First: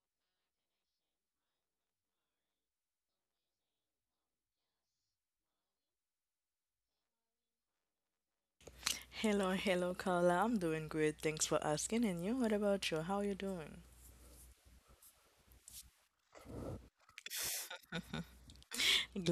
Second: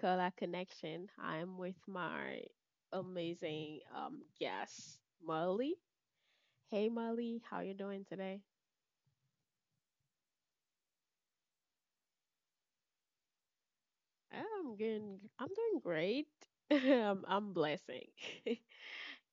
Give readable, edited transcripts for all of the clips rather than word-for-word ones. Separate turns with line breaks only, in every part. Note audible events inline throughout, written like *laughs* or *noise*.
Color Connection. I'm with my amazing guest, Molly. Hey Molly, how you doing today?
Hello, hello, Carla. I'm doing great. Thanks for asking. And you, what about you? How you doing?
I'm good. I'm doing great. *laughs* I'm blessing.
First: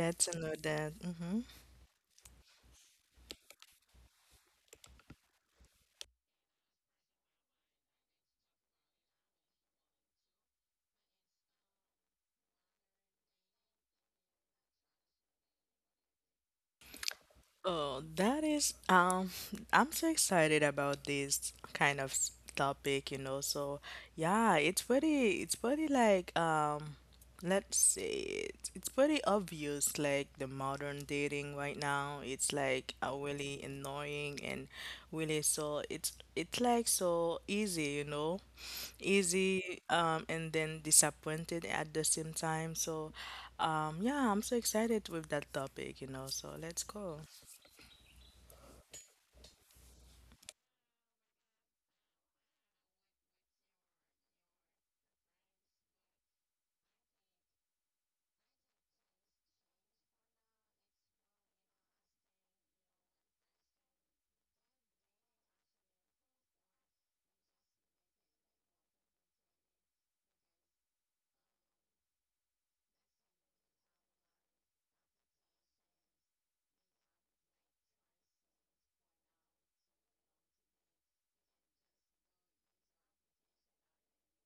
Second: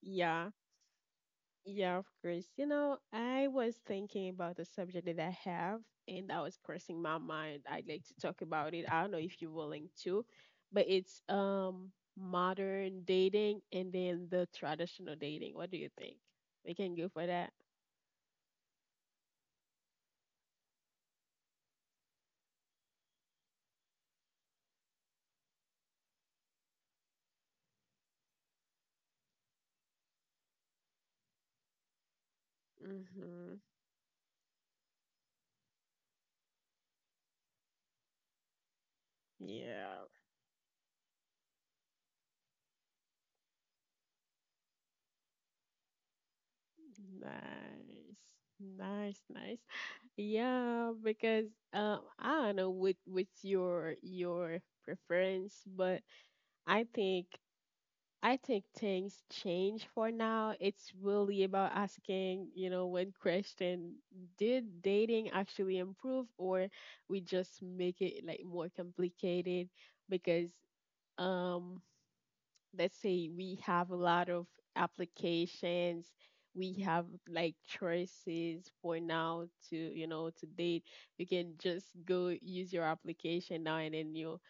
*laughs*
to
Yeah.
know that. Mhm.
Yeah, of course. You know, I was thinking about the subject that I have, and that was crossing my mind. I'd like to talk about it. I don't know if you're willing to, but it's modern dating and then the traditional dating. What do you think? We can go for that.
Oh, that is, *laughs* I'm so excited about this kind of topic, you know. So, yeah, it's pretty like, let's say it's pretty obvious, like the modern dating right now. It's like
Mm-hmm.
really annoying and really so it's like so easy, you know, easy,
Yeah.
and then disappointed at the same time. So, yeah, I'm so excited with that topic, you know. So let's go.
Nice. Nice, nice. Yeah, because I don't know what's your preference, but I think I think things change for now. It's really about asking, you know, one question, did dating actually improve, or we just make it like more complicated because um let's say we have a lot of applications, we have like choices for now to, you know, to date. You can just go use your application now and then you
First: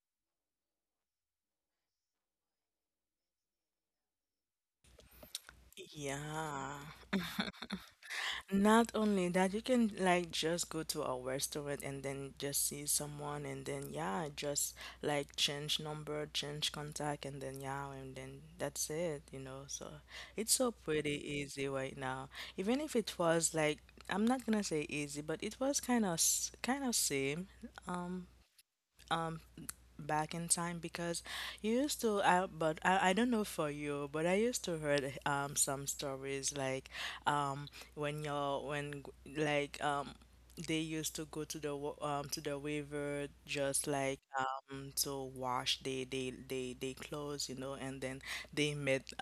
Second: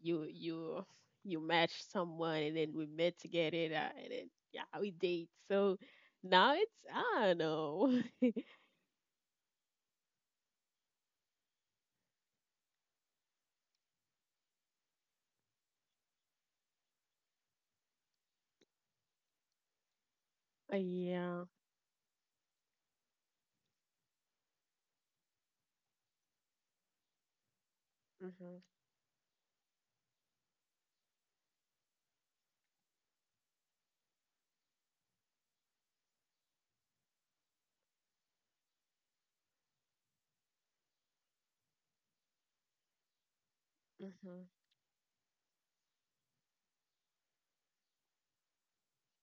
you you match someone and then we met together and then yeah, we date. So now it's,
Yeah.
I don't know. *laughs*
Not only that, you can like just go to a restaurant and then just see someone and then yeah, just like change number, change contact and then yeah, and then that's it, you know. So it's so pretty
Yeah.
easy right now. Even if it was like I'm not gonna say easy, but it was kind of same um
Mhm.
um back in time because you used to I don't know for you but I used to heard some stories like um when you're when like they used to go to the to the river just like
Mhm.
to wash they clothes you know and then they met,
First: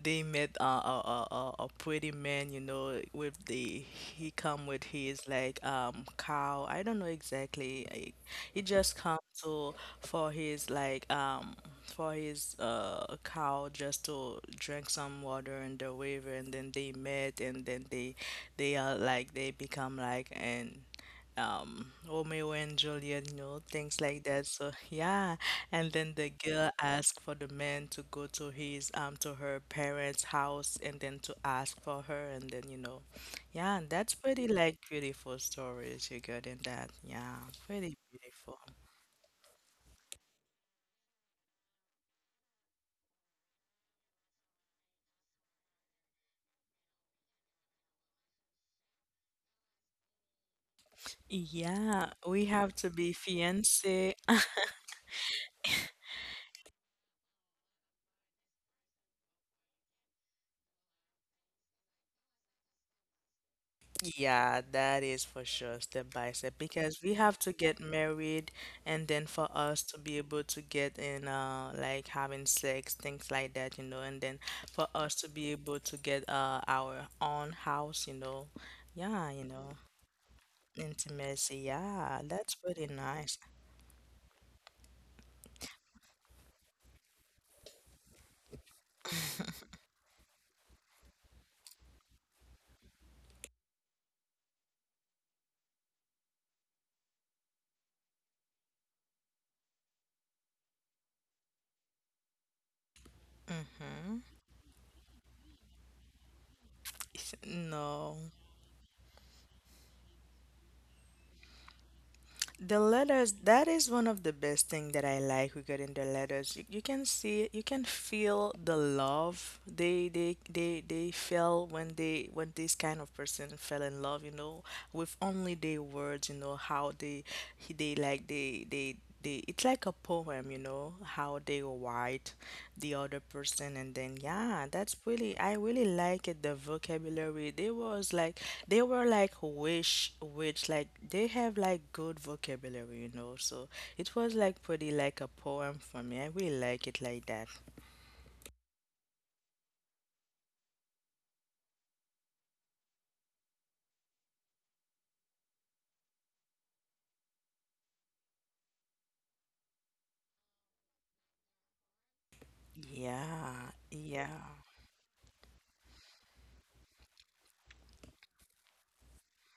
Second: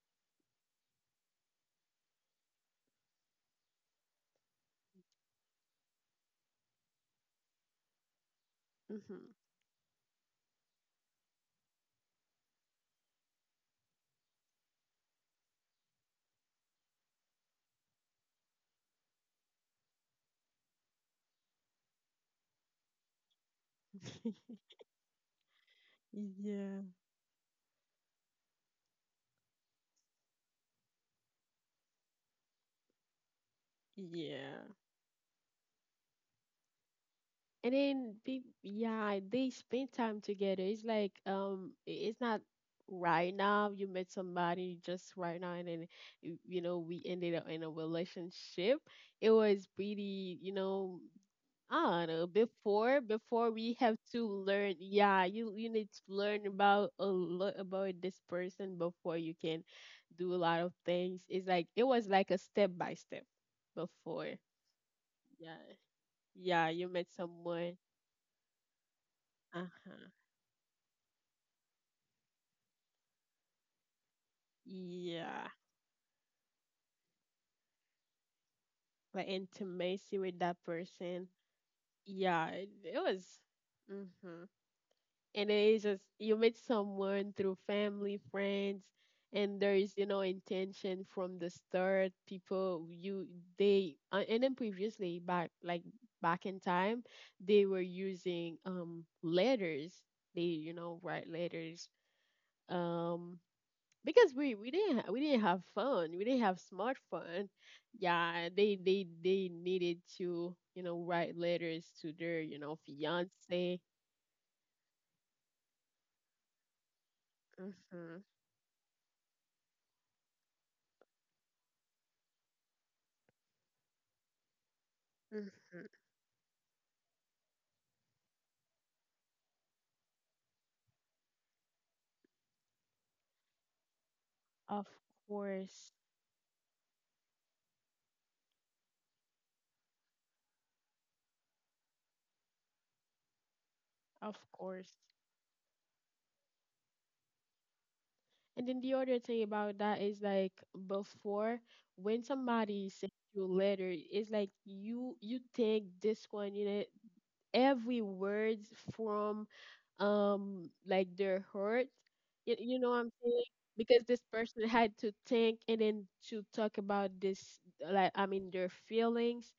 they met a pretty man you know with the he come with his like cow I don't know exactly like, he just come
Mhm.
to for his like for his cow just to drink some water in the river and then they met and then they are like they become like and Romeo and Juliet, you know, things like that. So yeah. And then the
*laughs*
girl
Yeah.
asked for the man to go to his to her parents' house and then to ask for her and then you know. Yeah, that's pretty
Yeah,
like beautiful stories you got in that. Yeah,
and
pretty
then peop
beautiful.
yeah, they spend time together. It's like it's not, right now you met somebody just right now and then you know, we ended up in a relationship. It was pretty, you know. I don't
Yeah,
know.
we have to
Before,
be
before we have
fiancé.
to
*laughs*
learn, yeah, you need to learn about a lot about this person before you can do a lot of things. It's like it was like a step by step before.
Yeah, that is for
Yeah,
sure, step by step,
yeah, you met
because we have to
someone.
get married and then for us to
Uh-huh.
be able to get in like having sex, things like that, you know, and then for us to
Yeah,
be able to get our own house, you know.
the
Yeah, you know,
intimacy with that person.
intimacy. Yeah,
Yeah,
that's
it,
pretty
it was.
nice.
Mm-hmm. And it is just you meet someone through family, friends, and there is, you know, intention from the start. People you, they and then previously back like back in time, they were using letters. They, you know, write letters. Um,
Mm-hmm.
because we didn't have phone, we didn't have smartphone.
*laughs* No.
Yeah, they they needed to, you know, write letters to their, you know,
The letters, that
fiance.
is one of the best thing that I like regarding the letters. You can see, you can
Mm-hmm.
feel the love they feel when they when this kind of person fell in love, you know, with only their
Mm-hmm.
words, you know, how they he- they like they they they it's like a poem, you know, how they write the other person and then yeah,
Of
that's really I really
course.
like it the vocabulary. They was like they were like wish which like they have like good vocabulary, you know. So it was
Of
like pretty
course.
like a poem for me. I really like it like that.
And then the other thing about that is like before, when somebody sends you a letter, it's like you take this one, you know, every word from, like their heart. You know what I'm saying?
Yeah,
Because this
yeah.
person had to think and then to talk about this, like I mean their feelings.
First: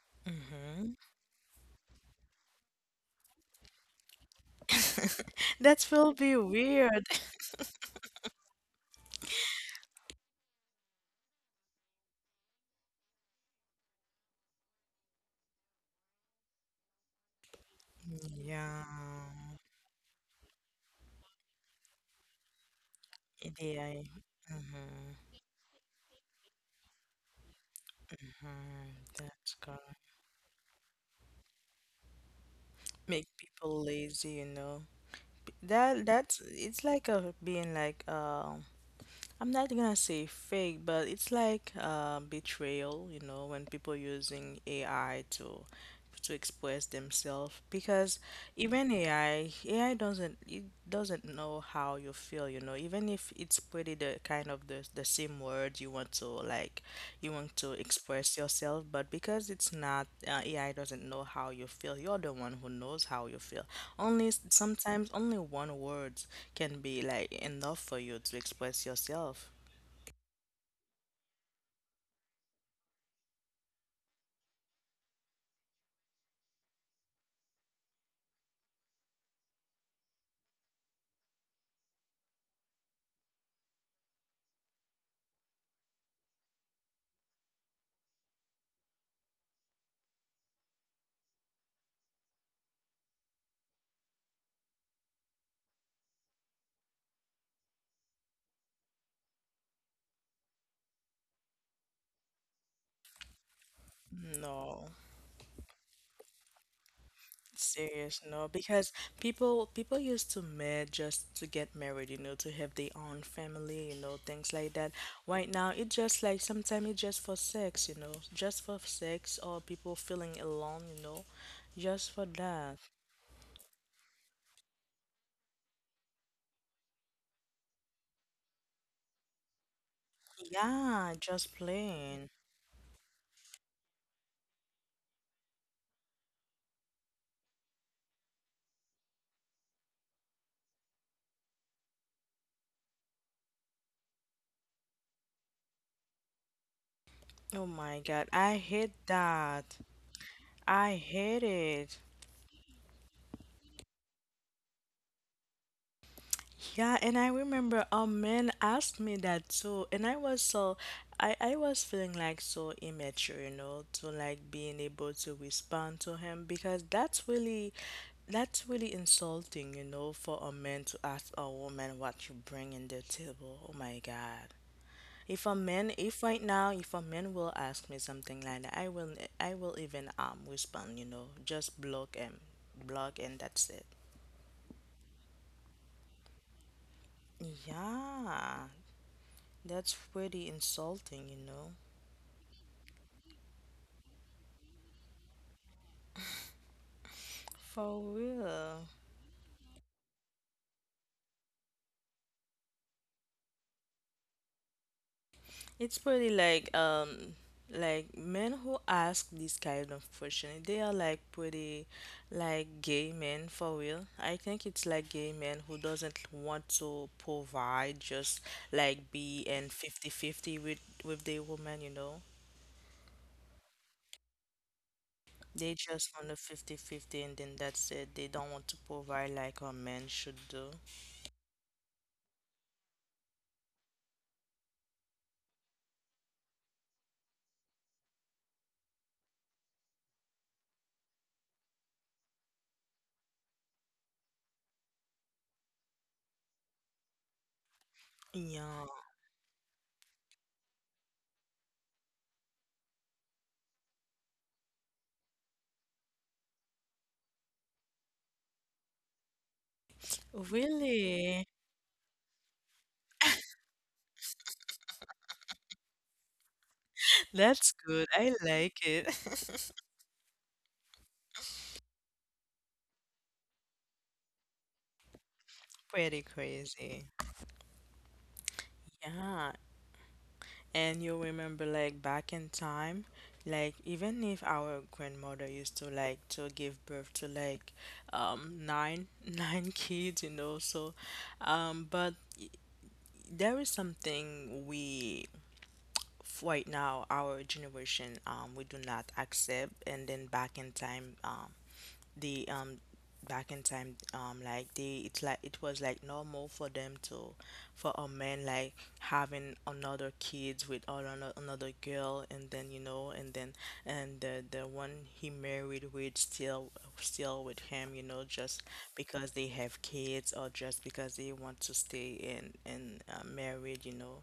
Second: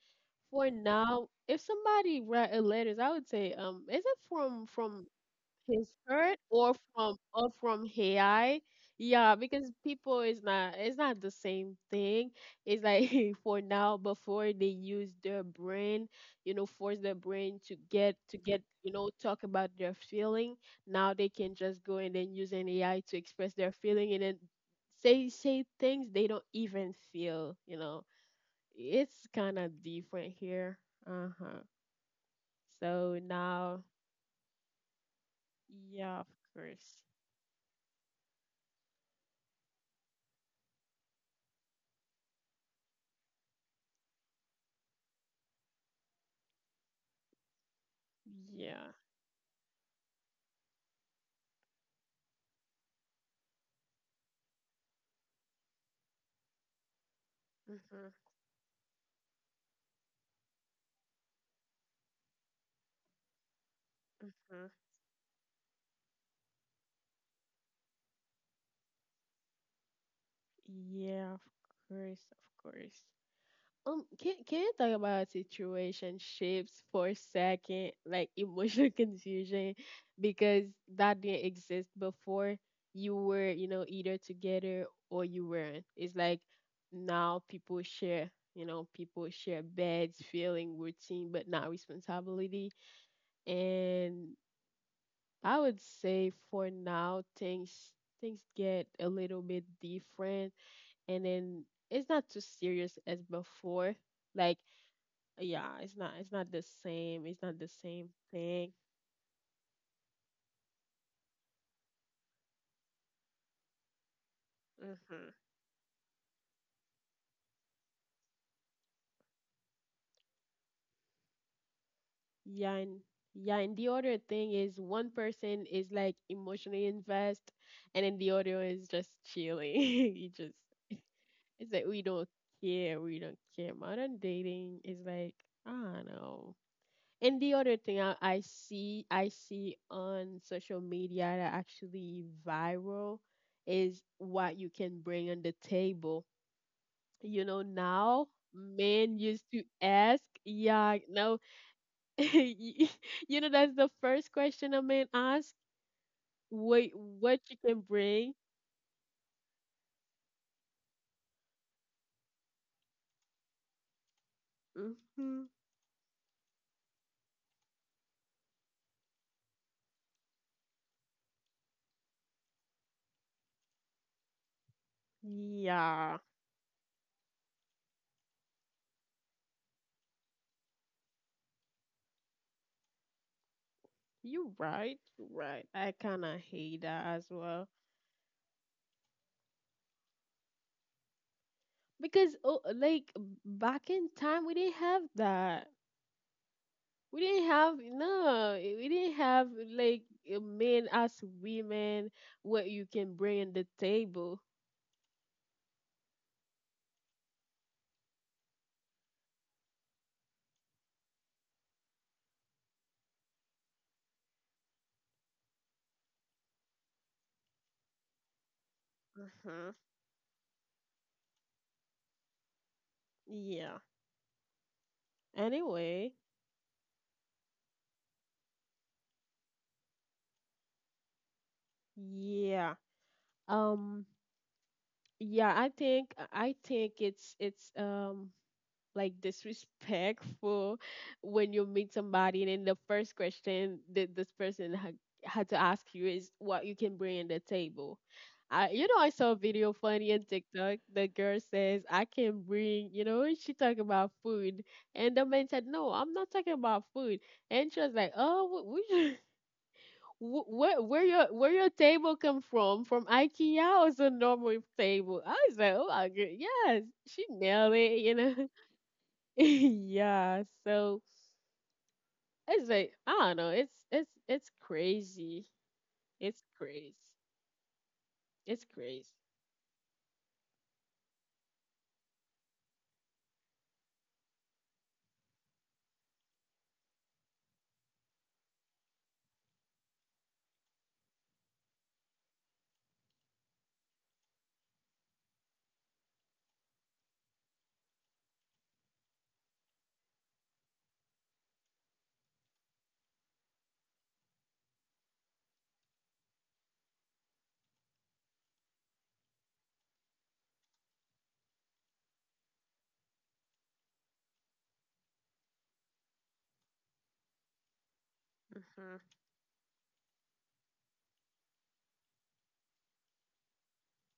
For
Mm-hmm.
now, if somebody write a letters, I would say, is it from
That
his
will be
hurt or
weird.
from,
*laughs*
or from AI. Yeah, because people is not, it's not the same thing. It's like *laughs* for now, before, they use their brain, you know, force their brain to get, you know, talk
Yeah.
about their feeling. Now they can just go and then use an AI to express their
Yeah.
feeling and then
Mm-hmm.
say things they don't even feel, you know.
Mm-hmm.
It's
That's
kind of
good.
different here. Uh-huh. So
Make people
now,
lazy, you know. That
yeah, of
that's it's
course.
like a being like I'm not gonna say fake, but it's like betrayal, you know, when people using AI to express themselves because even
Yeah.
AI doesn't know how you feel, you know, even if it's pretty the kind of the same word you want to like you want to
Mm-hmm.
express yourself, but because it's not AI doesn't know how you feel, you're the one who knows how you feel. Only
Mm-hmm.
sometimes only one word can be like enough for you to express yourself.
Yeah, of course, of course. Can you talk about situationships for a second, like emotional *laughs* confusion, because that didn't exist before. You were, you know, either together or you weren't. It's like now people share, you know, people share beds, feeling, routine, but not responsibility. And I would say for now, things get a little bit different, and then it's not too serious as before. Like,
No,
yeah, it's not the same. It's not the same
serious, no,
thing.
because people used to marry just to get married, you know, to have their own family, you know, things like that.
Mm-hmm.
Right now, it's just like sometimes it's just for sex, you know, just for sex or people feeling alone, you know, just for
Yeah,
that.
and yeah, and the other thing is one person is like emotionally invest, and then the other one is just chilling. *laughs* You just *laughs*
Yeah, just
it's like we don't
playing.
care, we don't care. Modern dating is like, I don't know. And the other thing I see, I see on social media that actually viral is what you can bring on the table. You
Oh
know,
my God,
now
I hate
men used to
that.
ask,
I
yeah,
hate
no,
it.
*laughs* y- you know, that's the first question a man asks.
Yeah,
Wait,
and I
what you
remember
can
a
bring?
man asked me that too, and I was so I was feeling like so immature, you know, to like being able to
Hmm.
respond to him because that's really insulting, you know, for a man to ask a woman what you bring in the table. Oh my God. If a man, if
Yeah,
right now, if a man will ask me something like that, I will even respond, you know, just block him, block, and that's it.
you're right, you're right. I kind of hate that as well
Yeah, that's pretty insulting, you know.
because, oh, like back in time we didn't have that. We didn't have
For
no,
real.
we didn't have like, men as women, what you can bring in the table.
It's pretty like men who ask this kind of question, they are like pretty like gay men for real. I think it's like gay men who doesn't want to provide just like be
Hmm.
and fifty-fifty with their woman, you know.
Yeah.
They
Anyway.
just want a fifty-fifty, and then that's it. They don't want to provide like a man should do.
Yeah. um yeah, I think it's like disrespectful when you meet somebody and then the first question that this person had to ask you is what you can bring in the table. I,
Yeah.
you know, I saw a video funny on TikTok. The girl says, I can bring, you know, she talking about food. And the man said, no, I'm not talking about food. And she was like, oh, we *laughs* where your
Really?
where your table come from? From IKEA or it's a normal table? I was like, oh my god, yes, she
That's
nailed it,
good.
you
I
know.
like it.
*laughs*
*laughs*
Yeah. So it's like I don't know. It's it's crazy.
Pretty
It's crazy.
crazy.
It's crazy.
Yeah. And you remember like back in time, like even if our grandmother used to like to give birth to like nine *laughs* nine kids, you know, so but there is something we right now our generation we do not accept and then back in time the back in time like they it's like it was like normal for them to for a man like having another kids with all another girl and then you know and then and the one he married with still with him you know just
Mhm.
because they have kids or just because they want to stay in married you know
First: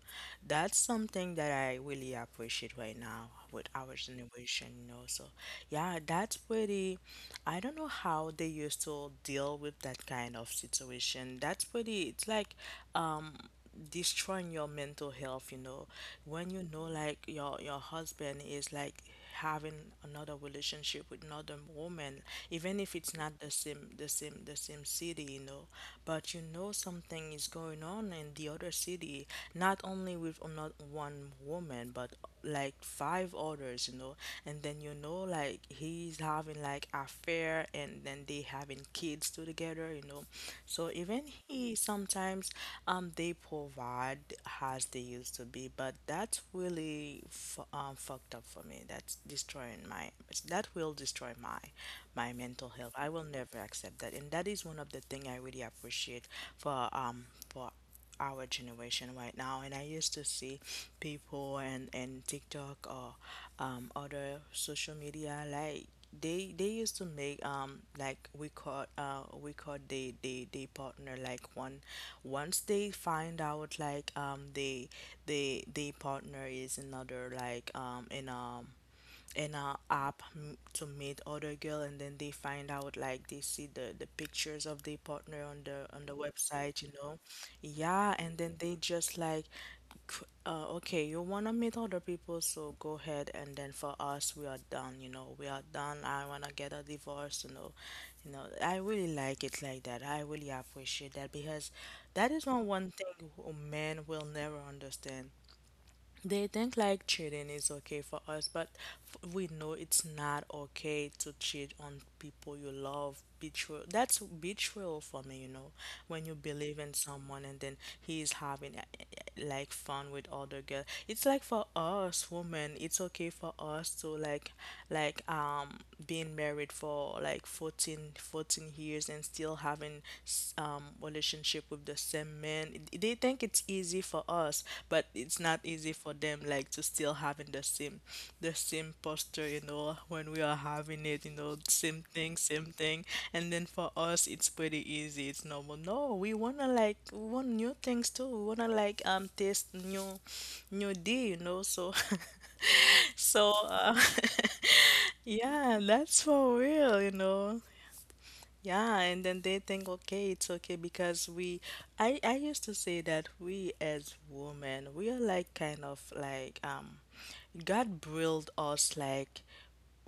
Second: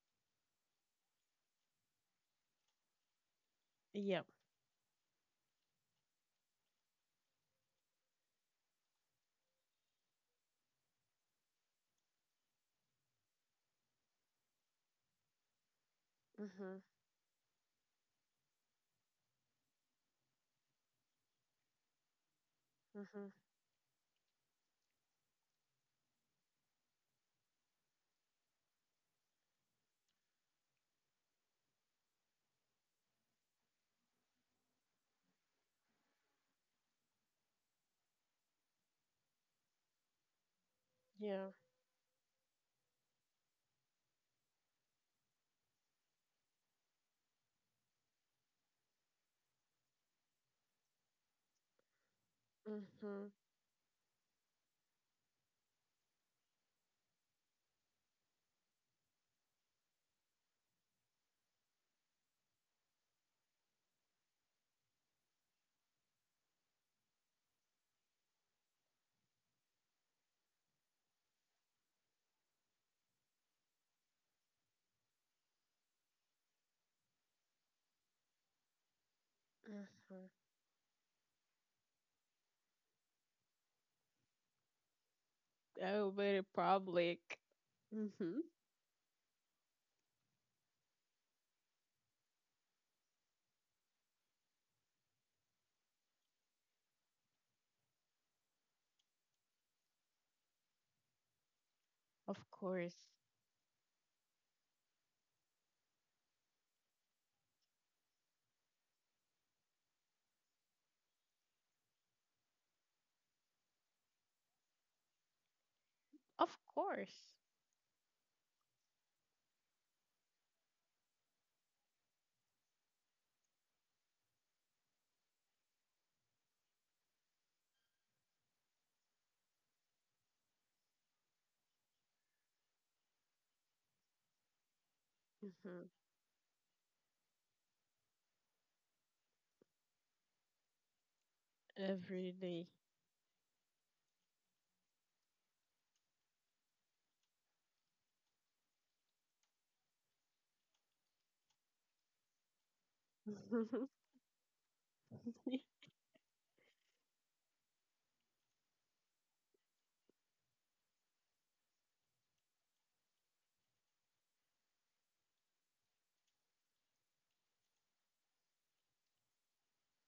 that's something that I really appreciate right now with our
Yep.
generation you know so yeah that's pretty I don't know how they used to deal with that kind of situation. That's pretty, it's like um destroying your mental health, you know. When you
Mhm.
know like your husband is like having another relationship with another woman, even if it's
Mhm.
not the same city, you know, but you know something is going on in the other city, not only with another one woman, but like five others, you know, and then you know like he's having like affair and then they having kids too together, you know. So even
Yeah.
he sometimes they provide as they used to be, but that's really fucked up for me. That's destroying my that will destroy my my mental health. I will
Mhm.
never accept that, and that is one of the thing I really appreciate for our generation right now. And I used to see people and TikTok or other social media like they used to make like we caught they partner like one once they find out like they they partner is another like in a app
Mhm.
to meet other girl and then they find out like they see the pictures of their partner on
Oh,
the
very
website you know
public.
yeah and
Mhm.
then they just like okay you want to meet other people so go ahead and then for us we are done you know we are done I want to get a divorce you know. You know I really like it like that I really appreciate that because that is
Of
one
course.
thing men will never understand. They think like cheating is okay for us, but we know it's not okay to cheat on people you love. Betrayal. That's betrayal for me, you know. When you
Of
believe in
course.
someone and then he is having like fun with other girl. It's like for us women, it's okay for us to like being married for like 14 years and still having relationship with the same man. It- They think it's easy for us, but it's not
Mhm.
easy for them. Like to still having the same posture. You know, when we are having it, you know, same
Every
thing, same
day.
thing. And then for us, it's pretty easy. It's normal. No, we wanna like we want new things too. We wanna like taste new, new D. You know, so. *laughs* So,
*laughs*
*laughs* yeah, that's for real, you know. Yeah, and then they think, okay, it's okay because we, I used to say that we as women, we are like kind of like, God built us like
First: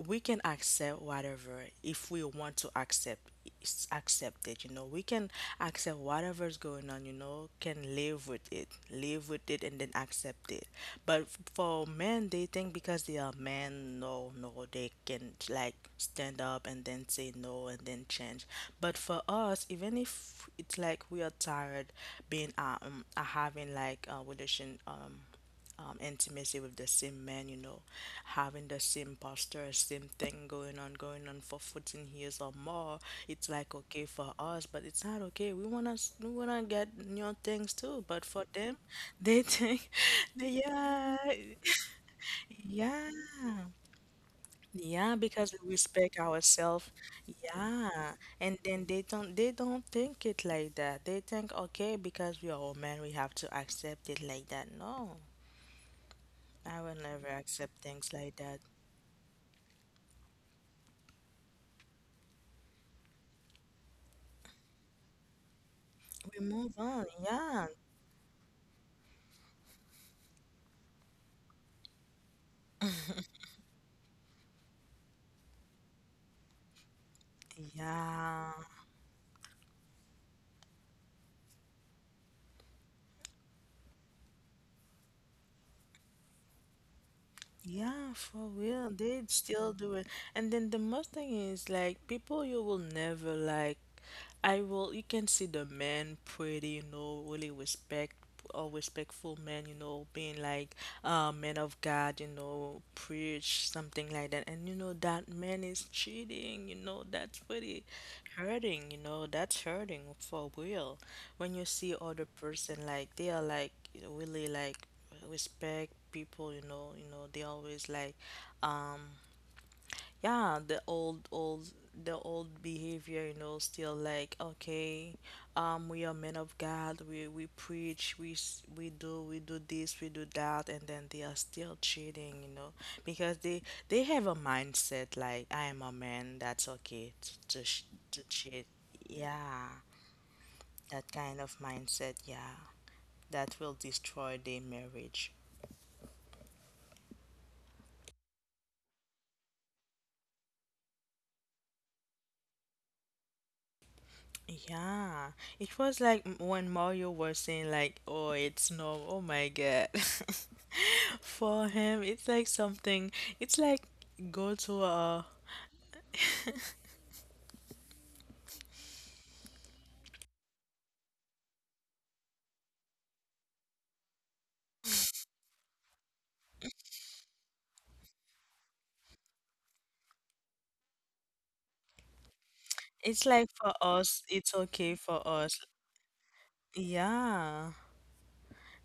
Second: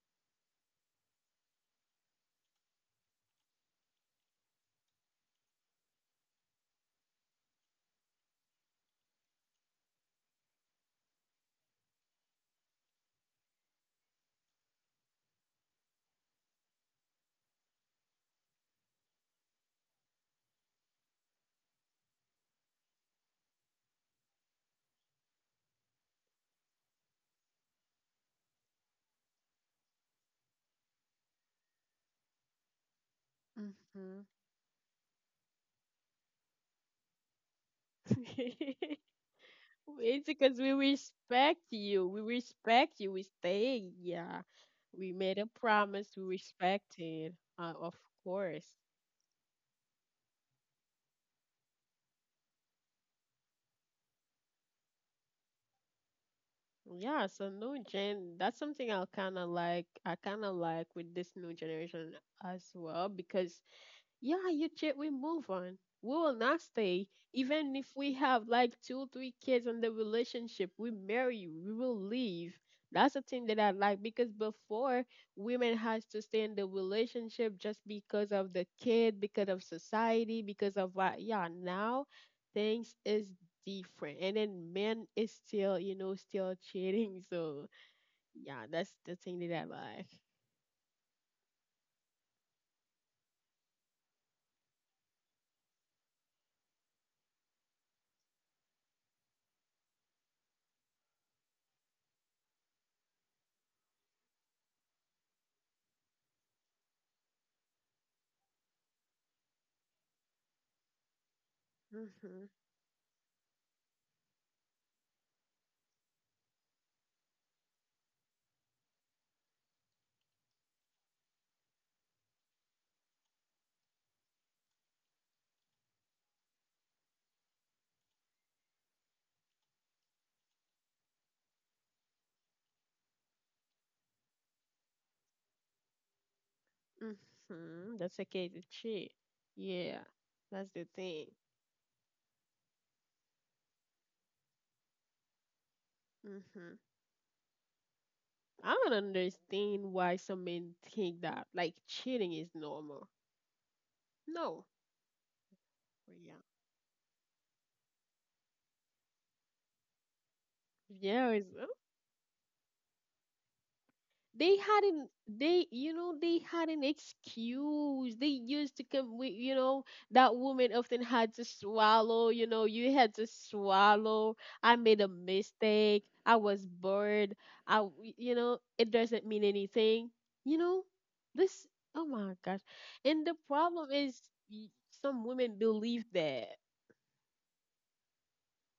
we can accept whatever if we want to accept accept it, you know, we can accept whatever's going on, you know, can live with it, and then accept it. But for men, they think because they are men, no, no, they can like stand up and then say no and then change. But for us, even if it's like we are tired being having like a relation intimacy with the same man, you know, having the same posture, same thing going on for 14 years or more. It's like okay
Mhm.
for us, but it's not okay. We wanna get new things too, but for them,
*laughs*
they think,
It's
*laughs*
because we
yeah,
respect you. We respect
yeah,
you. We stay. Yeah. We
yeah,
made a
because we
promise.
respect
We
ourselves.
respect it. Of
Yeah, and
course.
then they don't think it like that. They think okay because we are a man, we have to accept it like that. No. I will
Yeah.
never
So
accept
new
things like
gen. That's
that.
something I kind of like. I kind of like with this new generation as well, because, yeah, you check, we move on. We will
We
not
move on.
stay.
Yeah.
Even if we have like two, three kids in the relationship, we marry, we will leave. That's the thing that I like because before women has to stay in the relationship just because
Yeah.
of the kid, because of society, because of what, yeah, now things is different. And then men is still, you know, still cheating. So
Yeah, for
yeah,
real.
that's the
They'd
thing that
still do it.
I
And then the most thing is like people you will never like. You can see the men pretty, you know, really respect or respectful men, you know, being like men of God, you know, preach something like that. And you know that man is cheating, you know, that's pretty hurting, you know, that's hurting for real. When you see other
like.
person, like they are like really like respect people, you know they always like um yeah, the old behavior, you know, still like okay, we are men of God, we preach, we do this, we do that, and then they are still cheating, you know. Because they have a mindset like I am a man, that's okay to, sh-
Mm-hmm. That's
to
okay to
cheat,
tree.
yeah,
Yeah, that's the
that
thing.
kind of mindset, yeah, that will destroy their marriage.
Mm-hmm. I don't understand why some men think that like cheating is normal. No.
Yeah, it was like
Yeah.
when Mario was saying like, "Oh, it's normal." Oh my God. *laughs*
Yeah, it's,
For him, it's like something. It's like go
they
to
had an,
a.
they, you know, they had an excuse they used to come with, you know, that woman often had to swallow, you know, you had to swallow. I made a mistake, I was bored, you know, it doesn't mean anything, you know, this, oh my gosh.
It's
And the
like for
problem
us,
is,
it's
y-
okay for
some
us.
women believe that.
Yeah.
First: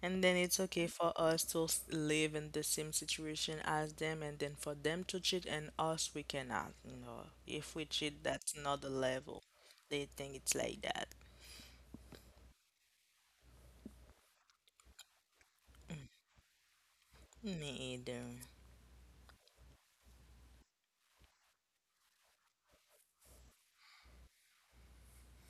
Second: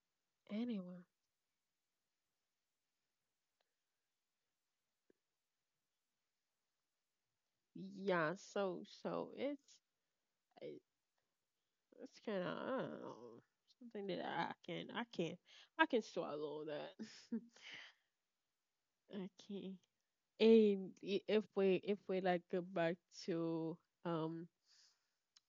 And then it's okay
Anyway.
for us to live in the same situation as them, and then for them to cheat and us, we cannot. You know, if we cheat,
Yeah,
that's
so
another
so
level.
it's,
They think it's like that.
that's kind of I don't know, something that I can swallow that.
Me either.
*laughs* I can. And if we, if we like go back to, um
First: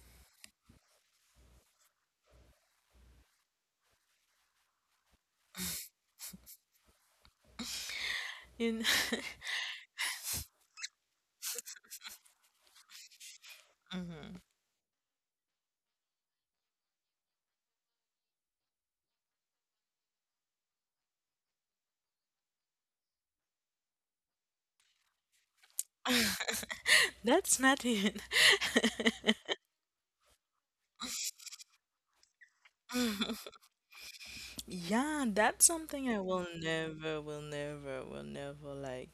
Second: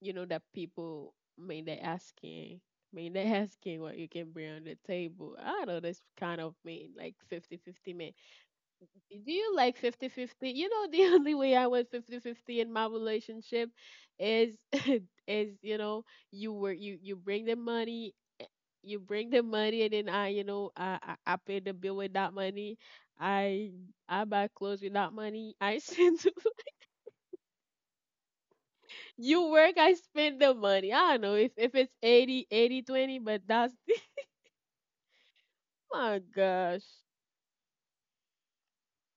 you know, that people mean they asking, mean they *laughs* asking what you can bring on the table. I know that's kind of mean like fifty 50.
You
Do you like 50-50? You know, *laughs* the only way I went 50-50 in my relationship
know? *laughs*
is *laughs* is, you know, you were, you bring the money, eh, you bring the money and then I, you know, I pay the bill with that money. I I buy clothes with that money. I spend
That's not even,
*laughs* you work, I spend the money. I don't know if it's 80 20, but that's
*laughs* yeah, that's
*laughs*
something
my
I will
gosh.
never, will never, will never like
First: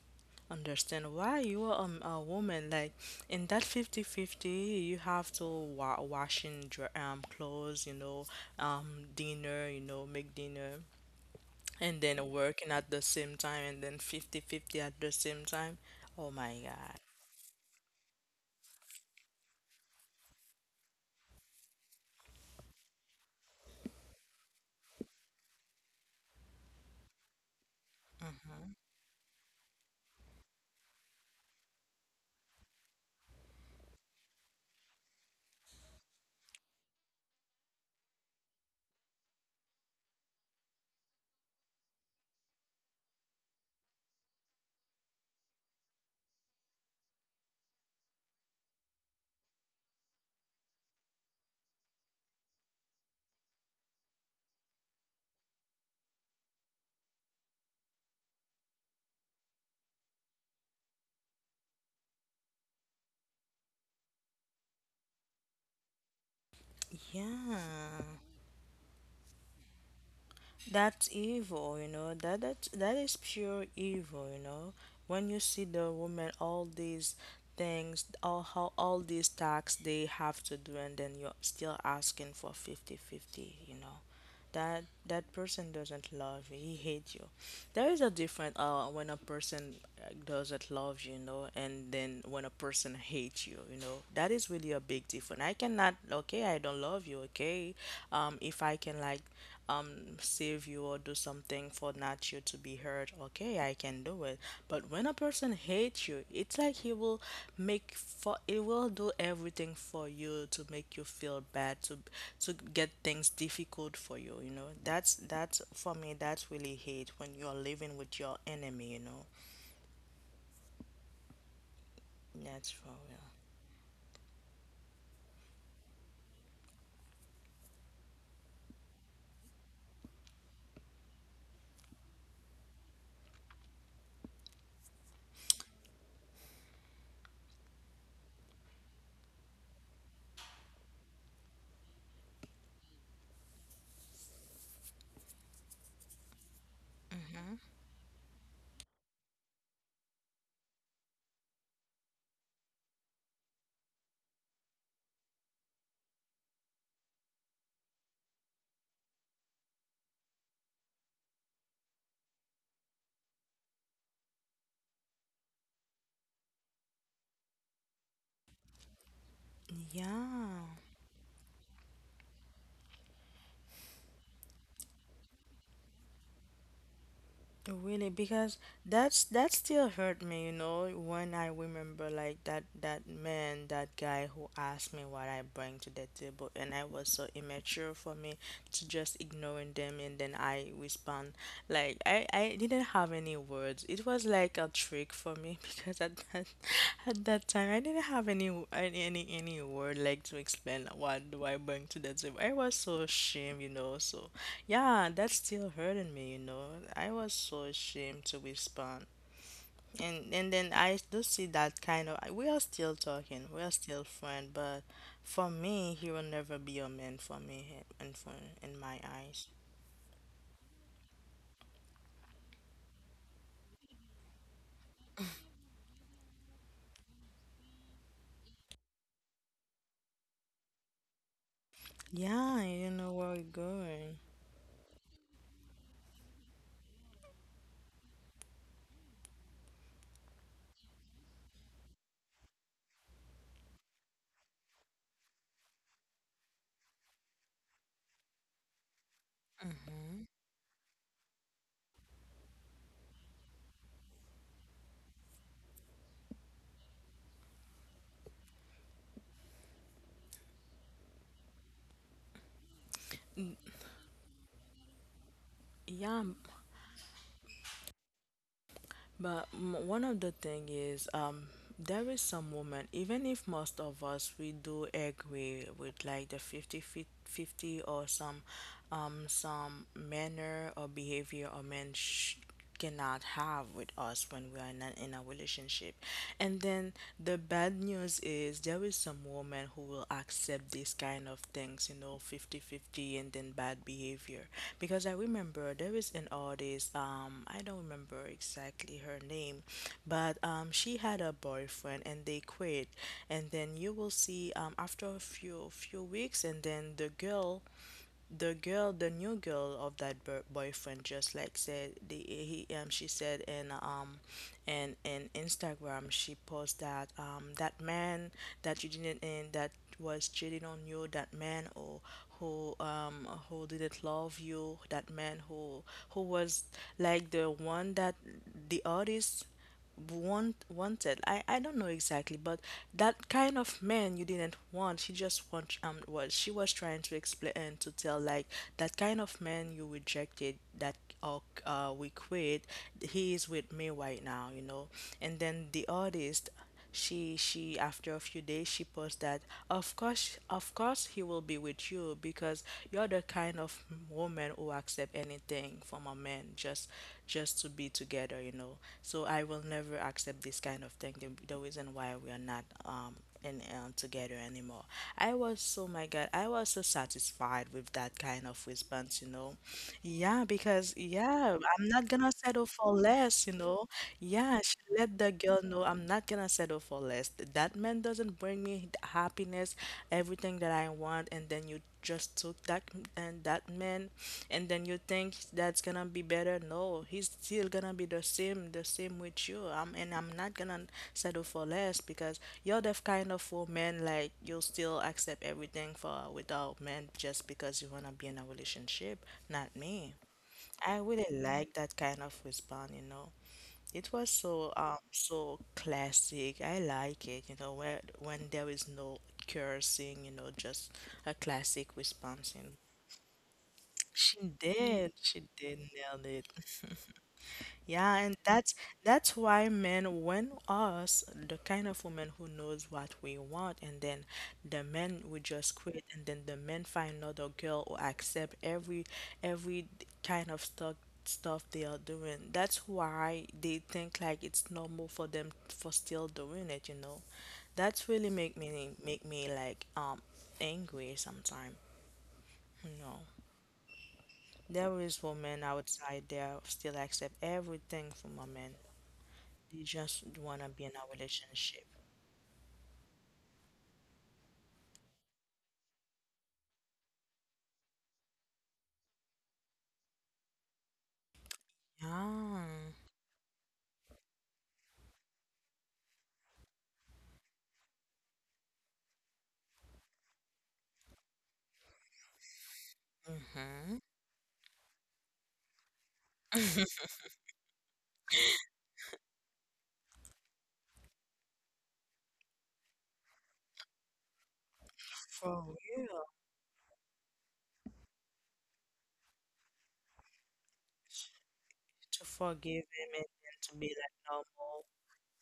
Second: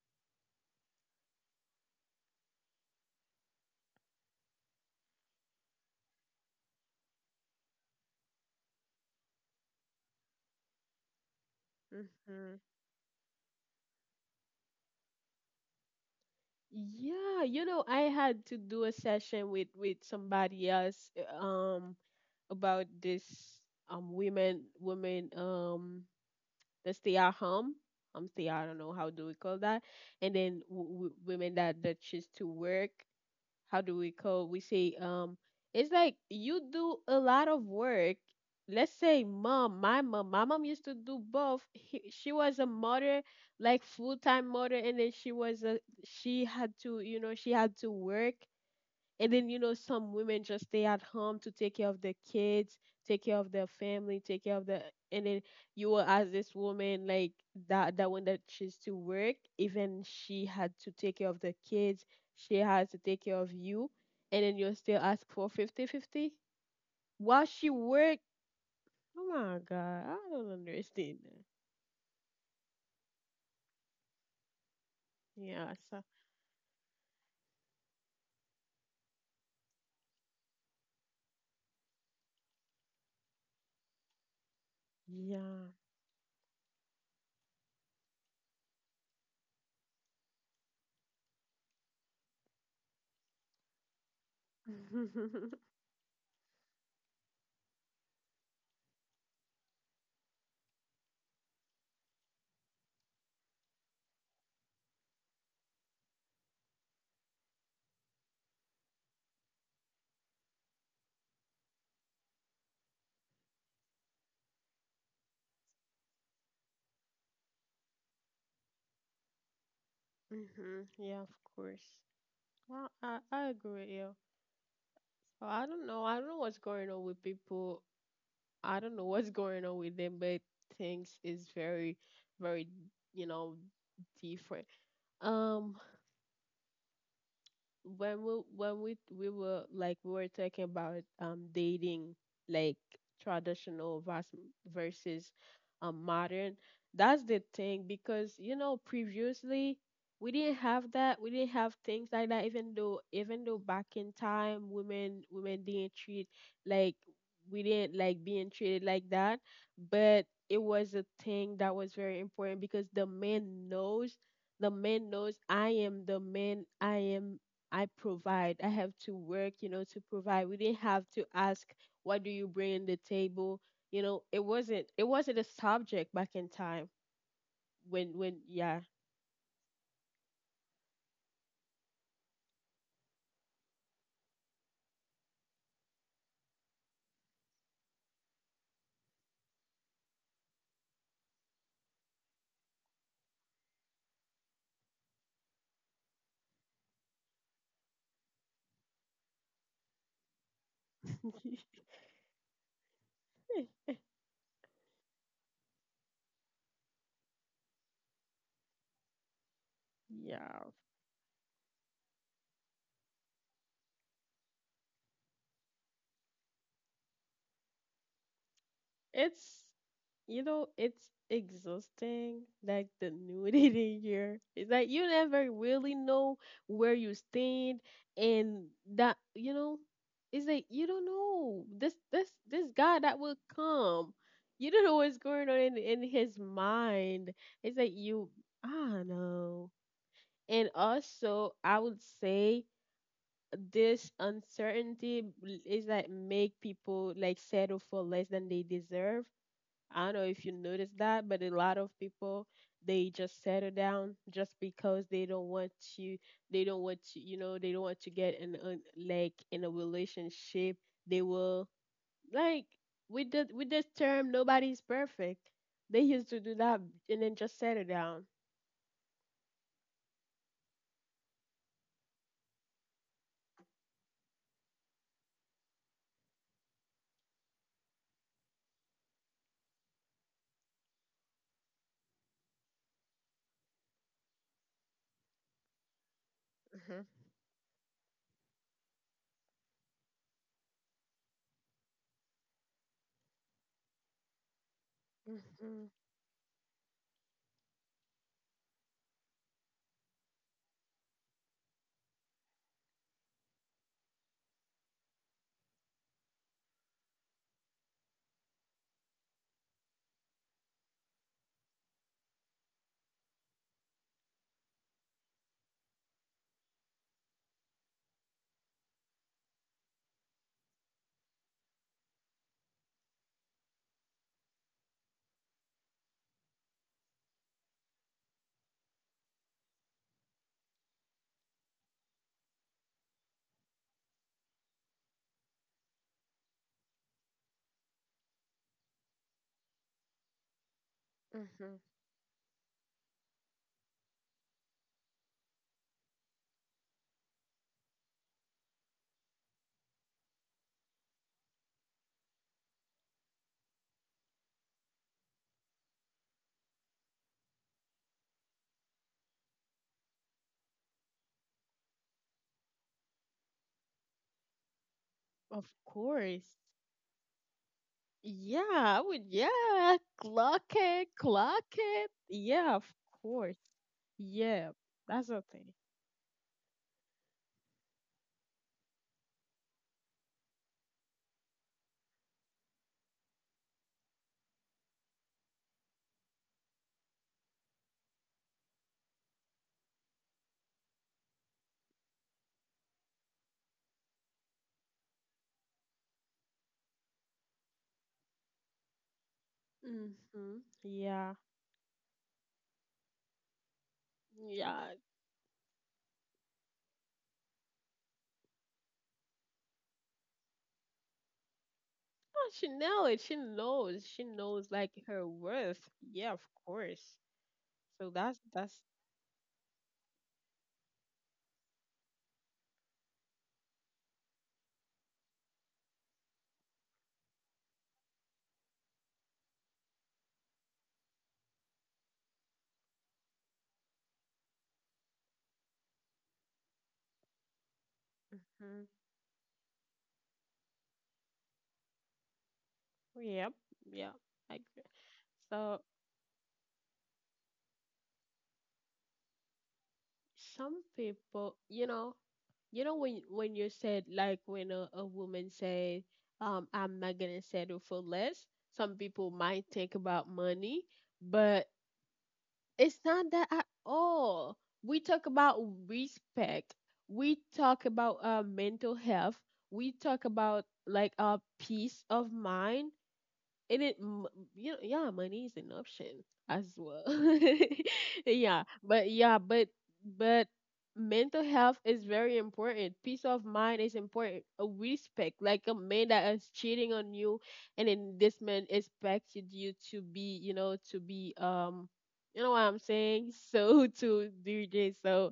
understand why you are a woman. Like in that fifty-fifty, you have to wa washing dr clothes, you know, dinner, you know, make dinner, and then
Mm-hmm.
working at the same time, and then fifty-fifty at the same time. Oh my God.
Yeah, you know, I had to do a session with somebody else about this women that stay at home. Um, stay, I
Mm-hmm.
don't know how do we call that. And then women that choose to work, how do we call, we say, it's like you do a lot of work. Let's say mom, my mom used to do both. She was a mother, like full-time mother, and then she was a, she had to, you know, she had to work. And then, you know, some women just stay at home to take care of their kids, take care of their family, take care of the, and then you will ask this woman like that, one that she's to work, even she had to take care of the kids, she has to take care of you, and then you're still ask for fifty while
Yeah.
she work. Oh my god, I don't
That's
understand that.
evil, you know. That is pure evil, you know. When you see
Yeah,
the
so
woman, all these things, all these tasks they have to do, and then you're still asking for fifty-fifty, you know. That
yeah. *laughs*
person doesn't love you. He hates you. There is a difference when a person doesn't love you, you know, and then when a person hates you, you know, that is really a big difference.
Hmm.
I cannot, okay, I don't love you, okay. If I can like um save you or do something for not you to be hurt, okay, hey, I can do it. But when a person hates you, it's like he will make for he will do everything for you to make you feel bad, to get things difficult for you, you know. That's for me, that's really hate when you're living with your enemy, you know.
Yeah, of course.
That's for
Well,
real.
I agree with you. Well, I don't know. I don't know what's going on with people. I don't know what's going on with them, but things is very, very, you know, different. Um, when we, when we were like we were talking about dating, like traditional versus modern, that's the thing. Because you know previously we didn't have that, we didn't have things like that. Even though, even though back in time, women didn't treat, like, we didn't like being treated like that, but it was a thing that was very important because the man knows, the man knows, I am the man. I provide. I have to work, to provide. We
Yeah.
didn't have to ask, what do you bring in the table? It wasn't a subject back in time
Really,
when,
because
yeah.
that still hurt me, you know, when I remember like that man, that guy who asked me what I bring to the table, and I was so immature for me to just ignoring them, and then I respond like I didn't have any words. It was like a trick for me *laughs* because at that time I didn't have any w- any word like to explain what do I
*laughs*
bring to the table. I was so ashamed, you know. So yeah, that's still hurting me, you know. I was so ashamed to respond. And
Yeah.
then I do see that kind of, we are still talking, we are still friends, but for me he will never be a man for me and for in my eyes.
It's it's exhausting, like the nudity *laughs* here. It's like you never really know where you stand, and that you know, it's like you don't know this this
Yeah,
this
you
guy
know
that
where
will
we're
come.
going.
You don't know what's going on in his mind. It's like you I don't know. And also I would say this uncertainty is like make people like settle for less than they deserve. I don't
Hmm.
know if you noticed that, but a lot of people, they just settle down just because they don't want to get in a, like, in a relationship. They will, like, with the with this term, nobody's perfect. They
Yeah,
used to do that, and then just settle down.
but one of the thing is, there is some women, even if most of us we do agree with like the 50, 50 or some manner or behavior a man cannot have with us when we are not in a relationship. And then
Hmm.
the bad news is there is some women who will accept these kind of things, you know, fifty-fifty, and then bad behavior. Because I remember
Hmm.
there is an artist, I don't remember exactly her name, but she had a boyfriend and they quit. And then you will see after a few weeks, and then the new girl of that boyfriend, just like said the he she said in Instagram, she posted that that man, that you didn't, and that was cheating on you, that man, or who didn't love you, that man who was like the one that the artist wanted. I don't know exactly, but that kind of man you didn't want. She was trying to explain and to tell like that kind of man you rejected, that uh,
Hmm.
we quit. He is with me right now, you know. And then the artist, she after a few days she posts that, of course he will be with you because you're the kind of woman who accept anything from a man just to be together, you know, so I will never accept this kind of thing, the reason why we are not and together anymore. I was
Of
so my God, I
course.
was so satisfied with that kind of
Yeah, I
response, you
would.
know.
Yeah,
Yeah,
clock
because
it,
yeah,
clock
I'm not
it.
gonna settle
Yeah,
for
of
less, you
course.
know. Yeah, she
Yeah,
let the
that's the
girl know
thing.
I'm not gonna settle for less. That man doesn't bring me happiness, everything that I want, and then you just took that and that man, and then you think that's gonna be better. No, he's still gonna be the same with you, I'm and I'm not gonna settle for less because you're the kind of woman like you'll still accept everything for without men just because you wanna be in a relationship, not me.
Mm-hmm.
I really
Yeah,
like that kind of response, you know. It was so um
yeah. No,
so classic. I like it, you know, where when there is no cursing, you know, just a classic response. And
she know it. She knows. She
she
knows, like,
did,
her
she did
worth.
nail
Yeah, of
it. *laughs*
course.
Yeah,
So
and
that's
that's
that's.
that's why men want us, the kind of woman who knows what we want, and then the men would just quit, and then the men find another girl or accept every kind of stuff they are doing. That's why they think like it's normal for them for still doing it, you know. That's really make me
Hmm.
make me like angry sometimes, you know.
Yep. Yeah, I agree.
There is women
So
outside there still accept everything from a man. They just wanna be
some
in a
people,
relationship.
when you said, like, when a woman said, I'm not gonna settle for less. Some people might think about money, but
Yeah.
it's not that at all. We talk about respect. We talk about mental health. We talk about, like, our peace of mind, and
Mm-hmm.
yeah, money is an option as well. *laughs* yeah but yeah but but mental health is very important, peace of mind is important, a respect, like
For
a man
real.
that is cheating on you, and then this man expected you to be,
To
you know what
forgive
I'm
him and
saying,
then to be
so *laughs* to
like
do this. So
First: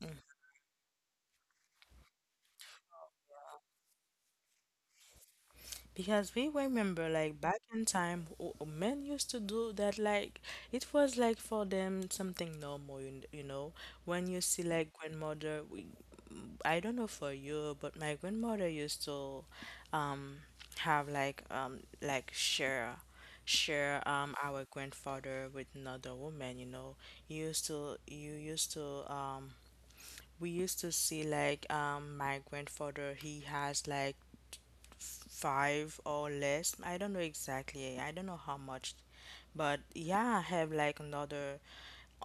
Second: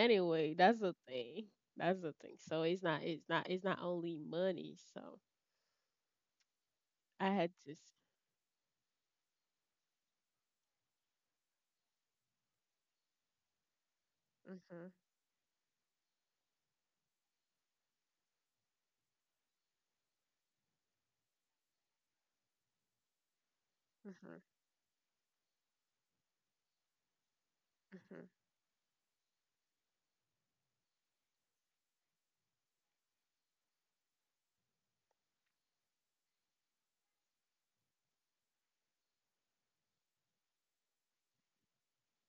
normal.
that's the thing, so it's not only money. So
Because we remember,
I
like
had
back
to s-
in time, men used to do that. Like it was like for them something normal, you know. When you see like
Mhm,
grandmother, I don't know for you, but my grandmother used to, um, have like share
mhm.
our grandfather with another woman. You know,
Mm-hmm.
you used to we used to see like my grandfather he has like five or less. I don't know exactly. I don't know how much, but yeah, I have like another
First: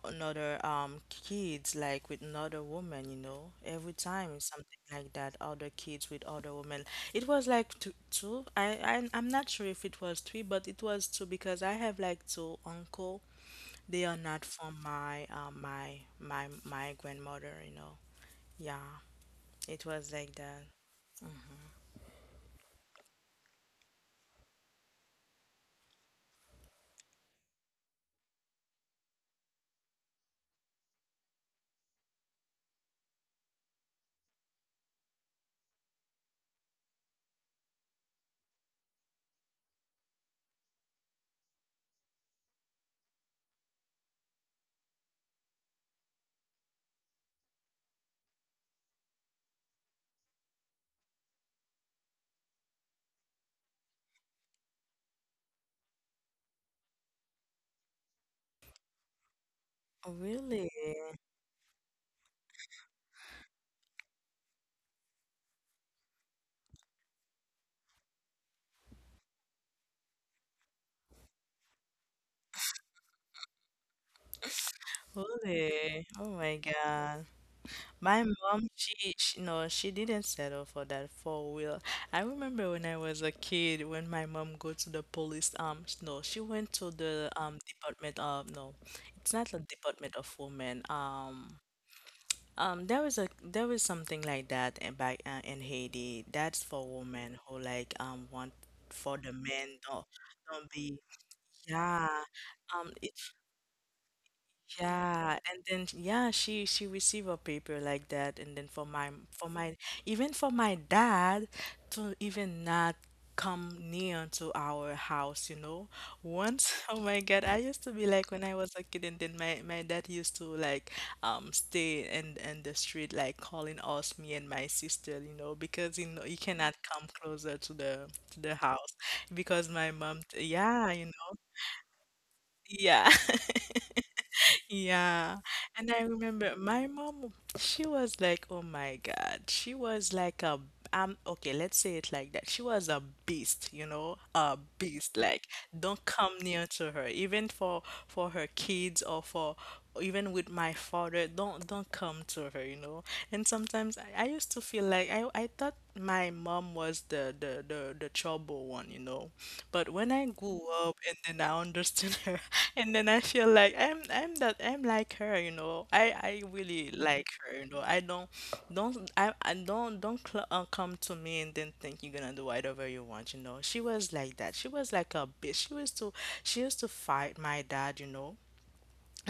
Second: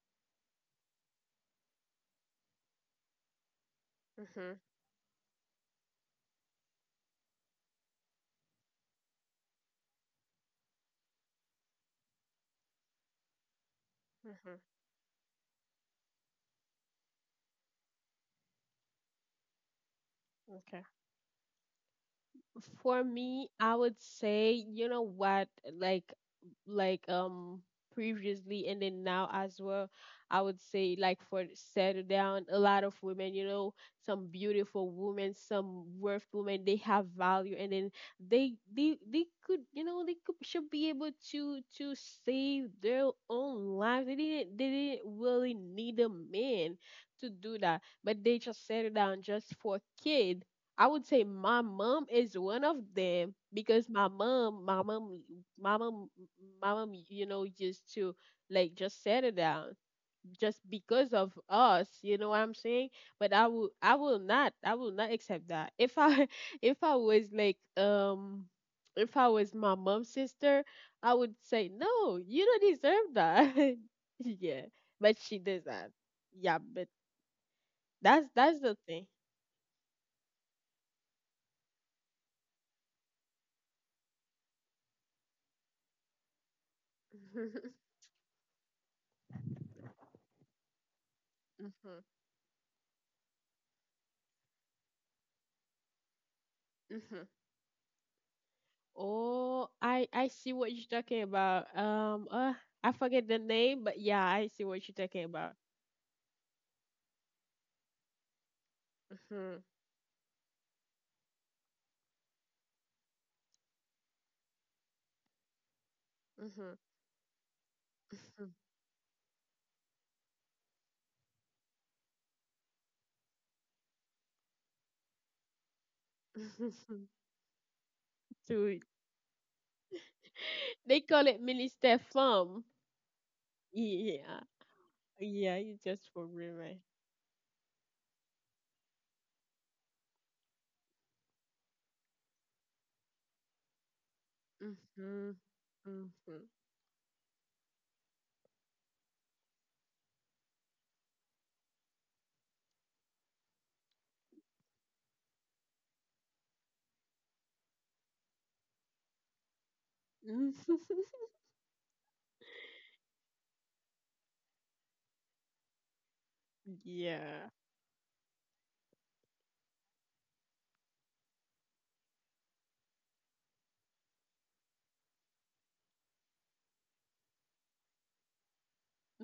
another um kids like with another woman. You know, every time it's
Mm-hmm.
something like that. Other kids with other women. It was like two. I'm not sure if it was three, but it was two because I have like two uncle. They are not
Mm-hmm.
from my grandmother. You know. Yeah, it was like that.
Okay. For me, I would say, you know what, like like um previously and then now as well, I would say, like, for settle down, a lot of women, you know, some beautiful women, some worth women, they have value, and then they could, you know, they could should be able to save their own lives. They didn't really need a man to do that. But they just settle down just for kid. I would say my mom is one of them, because my mom, my mom, you know, used to like just settle down just
Really?
because of us. You know what I'm saying? But I will not accept that. If I, *laughs* if I was like, um, if I was my mom's sister, I would say no, you don't deserve that. *laughs* Yeah, but she does that.
Really? Oh
Yeah,
my
but
God. My
that's
mom,
the thing.
she no, she didn't settle for that four wheel. I remember when I was a kid, when my mom go to the police, no, she went to the
*laughs*
department of, no, it's not the department of women. Um,
Mhm,
um, there was a there was something like that, and back in Haiti. That's for
mhm.
women who like want for the
Oh,
men don't
I see
don't
what you're
be.
talking about.
Yeah.
I
It
forget the name, but yeah, I see what you're talking
Yeah,
about.
and then yeah, she received a paper like that, and then for
Mhm,
my even for my dad, to even not come near to our house, you know. Once,
mhm,
*laughs* oh my God, I used to be like when
mhm.
I was a kid, and then my dad used to like stay in the street, like calling us, me and my sister, you know, because you know you cannot come
*laughs*
closer to the
Dude,
house because my mom, yeah,
they
you
call it
know,
mini step farm.
yeah.
Yeah,
Yeah.
yeah, you
And I
just for me,
remember
right?
my mom, she was like, oh my God. She was like okay, let's say it like that. She was a beast, you know, a beast.
Mhm,
Like, don't
mhm.
come near to her, even for her kids or for even with my father don't come to her, you know. And sometimes I used to feel like I thought my mom was the trouble one, you know, but when I
Mhm.
grew up
*laughs*
and then I understood *laughs* her, and then I feel like I'm like her, you know, I really like
Yeah,
her, you know, I don't I don't cl come to me and then think you're gonna do whatever you want, you know. She was like that, she was like a bitch. She used to, she used to fight my dad, you know.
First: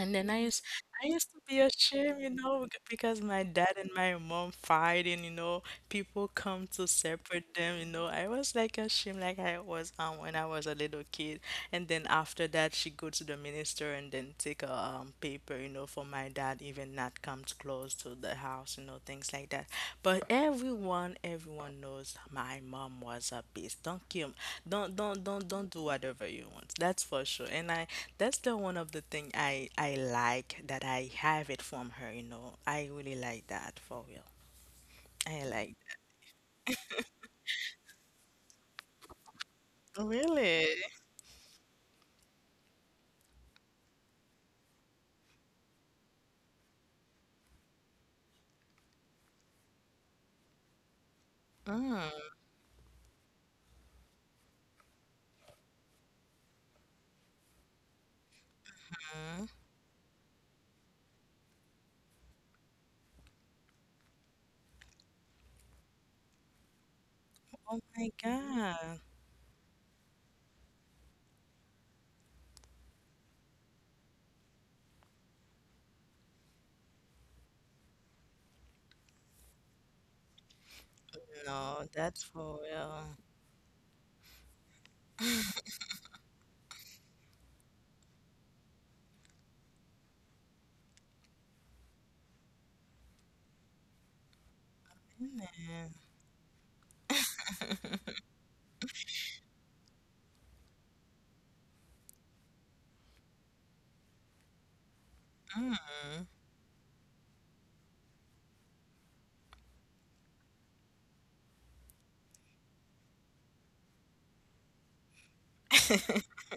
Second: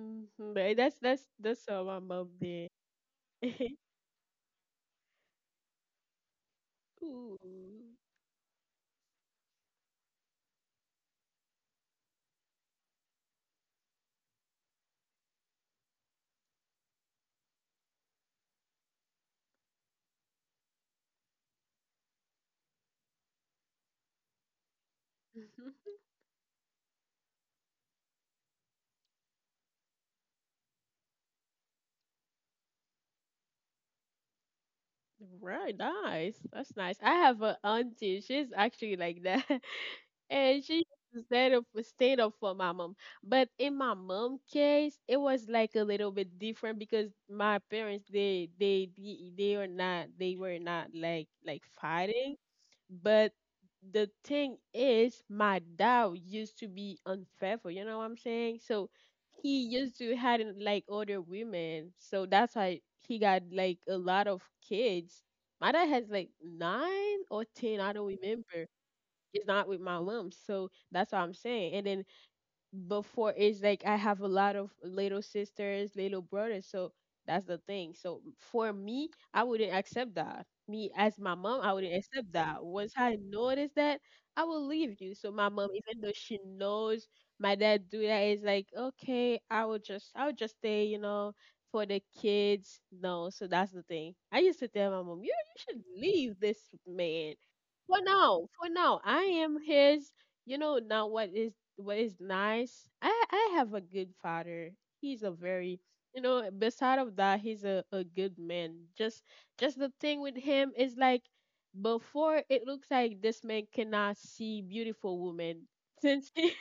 And then
But that's
I
that's
used to be
that's all my
ashamed, you
mom
know,
did.
because my dad
*laughs*
and my mom fighting, you know, people come to
Ooh.
separate them, you know. I was like ashamed, like I was when I was a little kid. And then after that, she go to the minister and then take a paper, you know, for my dad, even now comes close to the house, you know, things like that. But everyone, everyone knows my mom was a beast. Don't kill, don't do
*laughs*
whatever you want. That's for sure. And that's the one of the thing I like that I have it from her. You know, I really like that for real. I like
Right, nice. That's nice. I have an auntie. She's actually like that. *laughs*
that.
And
Really?
she used to stand up for my mom. But in my mom case, it was like a little bit different, because my parents they are not they were not like fighting. But the thing is, my dad used to be unfaithful. You know what I'm saying? So
Mhm.
he used to had like other women. So that's why he got like a lot of kids. My dad has like 9 or 10.
Oh
I don't
my
remember.
God.
It's not with my mom. So that's what I'm saying. And then before, it's like I have a lot of little sisters, little brothers, so that's the thing. So for me, I wouldn't accept that. Me as my mom, I
No,
wouldn't
that's
accept
for
that. Once
real.
I notice that, I will leave you. So my mom, even though she knows my dad do that, is like, okay, I will just stay, you know, for the kids. No, so that's the thing. I used to tell my mom, you should leave this man. For now, I am his. You know, now, what is, what is nice, I have a good father. He's a very, you know, beside of that, he's a good man. Just the thing with him is like before, it looks like this man cannot see beautiful women. Since he,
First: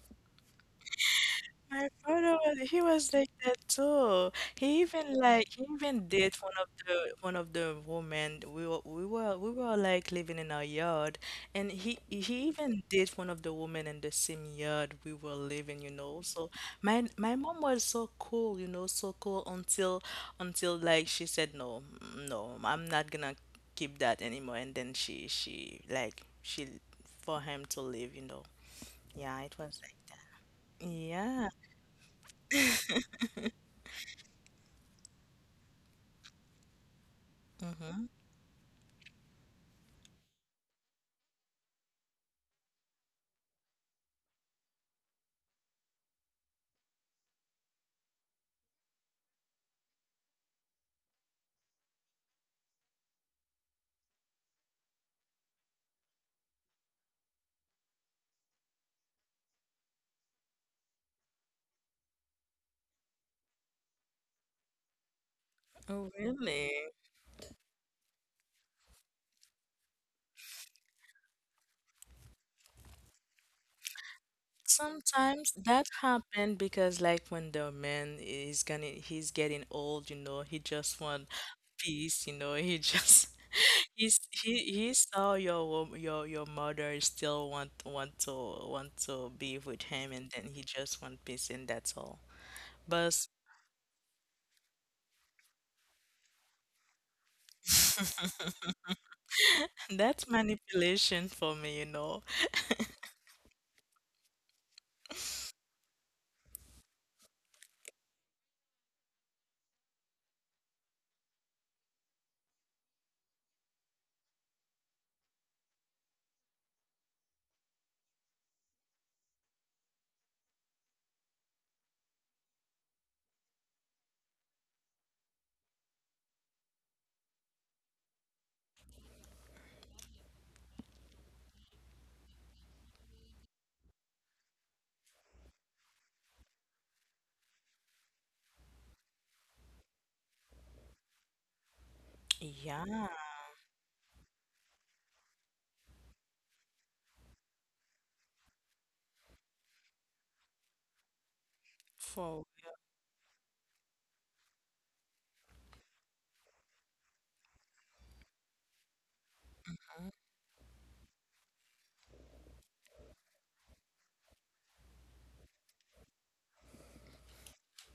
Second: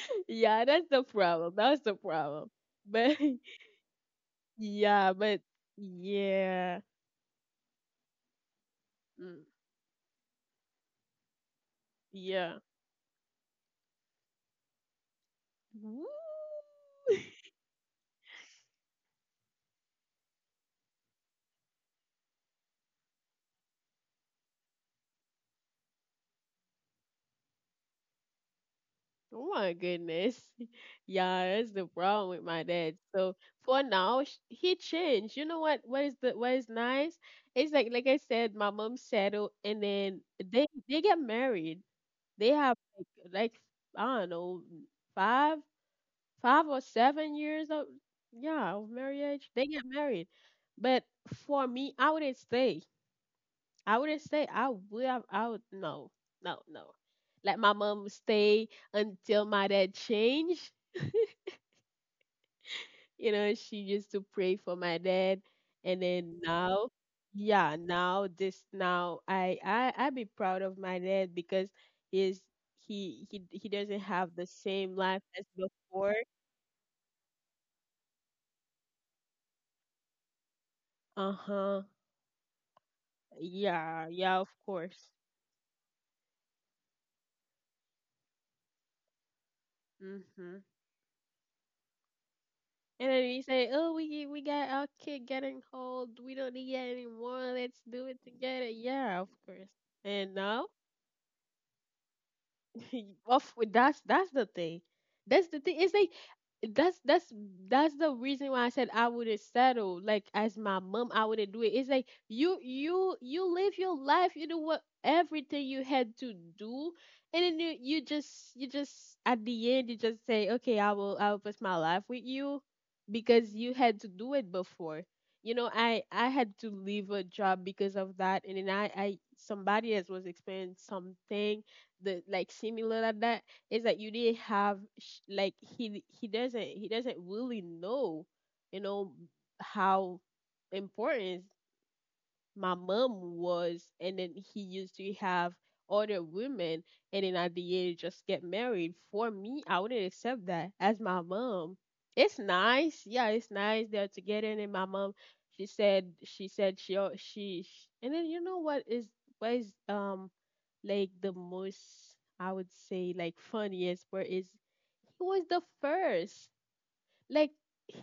*laughs* yeah, that's the problem, that's
My
the
father
problem,
was, he was
but
like that too.
*laughs*
He even
yeah, but
like he even did
yeah.
one of the women we
Mm,
were like living in our yard, and he
yeah.
even did one of the women in the same yard we were living, you
Woo.
know. So my
*laughs*
mom was so cool, you know, so cool until like she said no, no, I'm not gonna keep that anymore, and then she for him to leave, you know. Yeah,
Oh
it was
my
like that.
goodness. *laughs*
Yeah.
Yeah, that's the problem with my dad. So for now, he changed. You know what? What is the what is nice? It's like
Mm-hmm.
like I said, my mom settled, and then they get married. They have like, I don't know, five 5 or 7 years of, yeah, of marriage. They get married, but for me, I wouldn't stay. I wouldn't say I would. I would. No, no, no. Like, my mom stay until my dad changed. You know, she used to pray for my dad, and
Oh,
then
really?
now, yeah, now this now I be proud of my dad because he's, he doesn't have the same life as
Sometimes that
before.
happened because like when the man is gonna, he's getting old, you know, he just want
Uh huh.
peace, you know, he just *laughs*
Yeah, yeah, of
he
course.
saw your your mother still want to be with him, and then he
Mhm.
just want peace and that's all.
And then
But
you say, "Oh, we got our kid getting old. We don't need it anymore. Let's do it together." Yeah, of course.
*laughs* that's
And now
manipulation for me, you know.
*laughs* of that's the thing. That's the thing. It's like that's that's the reason why I said I wouldn't settle. Like as my mom, I wouldn't do it. It's like you live your life. You know what, everything you had to do, and then you just at the end you just say, okay, I will put my life with you because you had to do it before. You know, I had to leave a job because of that, and then I somebody else was experiencing something, the, like, similar like that. Is that you didn't have like he doesn't really know, you know, how important my
Yeah,
mom was, and then he used to have other women, and then at the end just get married. For me, I wouldn't accept that as my mom. It's
for
nice, yeah, it's nice they're together, and then my mom, she said, she said she al- she, sh and then you know what is, like, the most, I would say, like, funniest part is, he was the first, like,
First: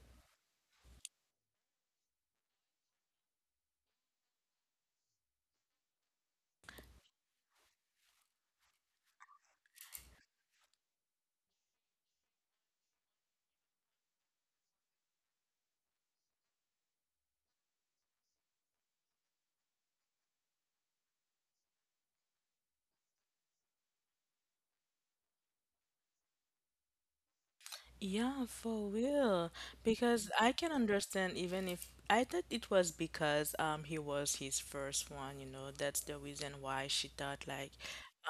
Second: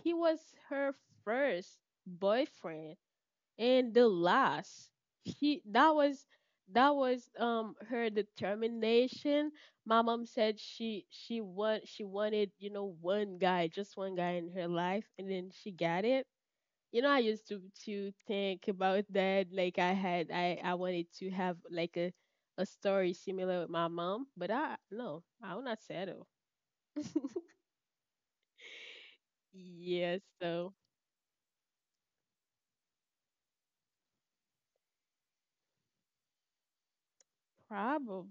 he was her first boyfriend and the last. She, that was, that was, um, her determination. My mom said she wanted, you know, one guy, just one guy in her life, and then she got it. You know, I used to think about that, like I had I wanted to have like a story similar with my mom, but I, no, I will not settle.
yeah, for real.
*laughs* Yeah,
Because I
so
can understand even if I thought it was because he was his first one, you know, that's the reason why she thought like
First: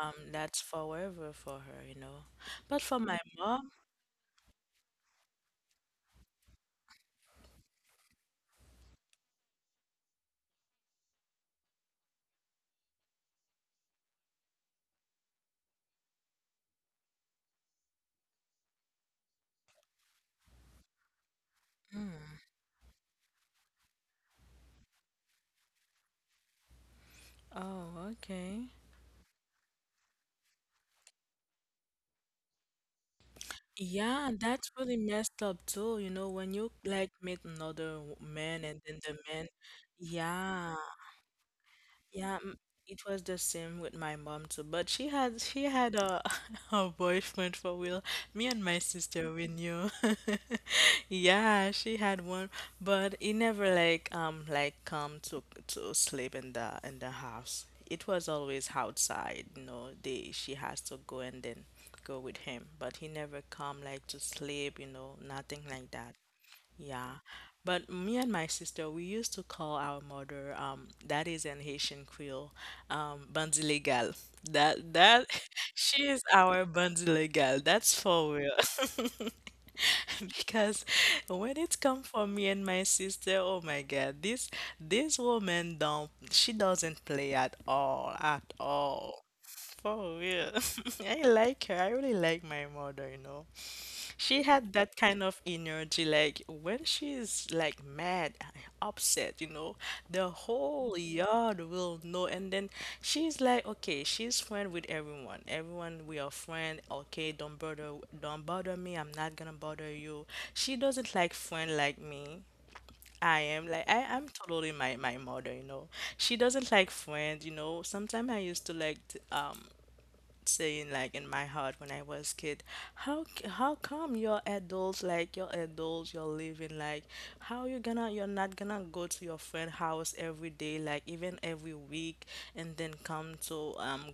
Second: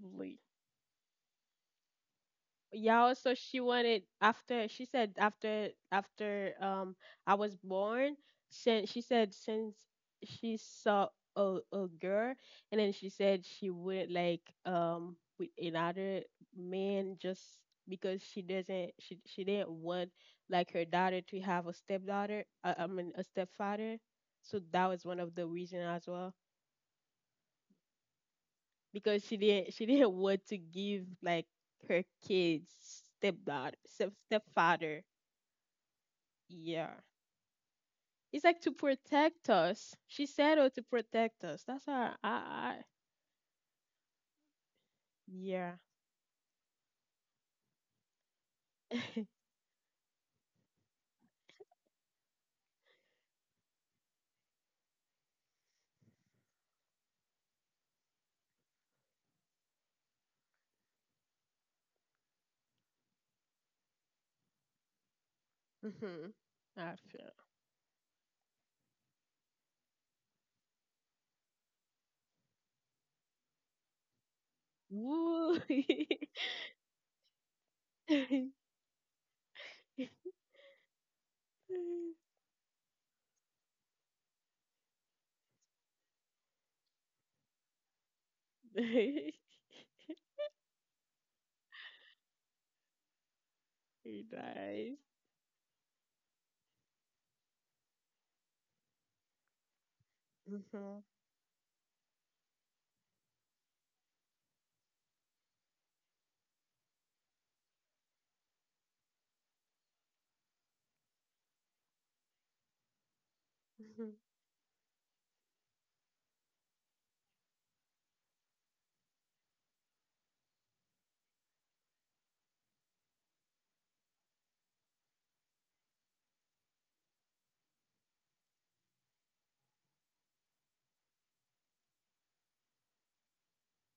that's forever for her, you know. But for
Yeah,
my
also she
mom,
wanted after, she said after I was born, since she said, since she saw a girl, and then she said she wouldn't like, um, with another man, just because she doesn't, she didn't want, like, her daughter to have a stepdaughter,
mm,
I mean, a stepfather. So that was one of the reason as well,
oh, okay.
because she didn't want to give like her kids stepdad, step
Yeah, that's really
stepfather.
messed up too, you know, when you
Yeah.
like meet another
It's like
man
to
and then the man,
protect us. She said, oh,
yeah,
to protect us. That's how I,
yeah,
I
it was the same with my mom too, but she
yeah.
had a *laughs* a boyfriend for real. Me and my
*laughs*
sister we knew. *laughs* Yeah, she had one, but he never like like come to sleep in the house. It was always outside, you know, they she has to go and then go with him, but he never come like to sleep, you know, nothing like that.
Hmm. I
Yeah,
feel.
but me and my sister, we used to call our mother, that is in Haitian Creole, bandit legal. That
Woo.
*laughs*
*laughs*
she is our bandit legal. That's for real. *laughs* Because when it come for me and my sister, oh my God, this woman don't, she doesn't play at all, at all.
Very
For real. *laughs* I like her. I really like my mother, you know. She had that
nice.
kind of energy, like when she's like mad, upset, you know, the whole
Hmm.
yard will know. And then she's like, okay, she's friend with everyone. Everyone, we are friend. Okay, don't bother me. I'm not gonna bother you. She doesn't like friend like me. I am like I
Hmm.
am totally my mother, you know. She doesn't like friend, you know. Sometimes I used to like saying like in my heart when I was kid, how how come you're adults like you're adults you're living like how you gonna you're not gonna go to your friend house every day like even every week and then come to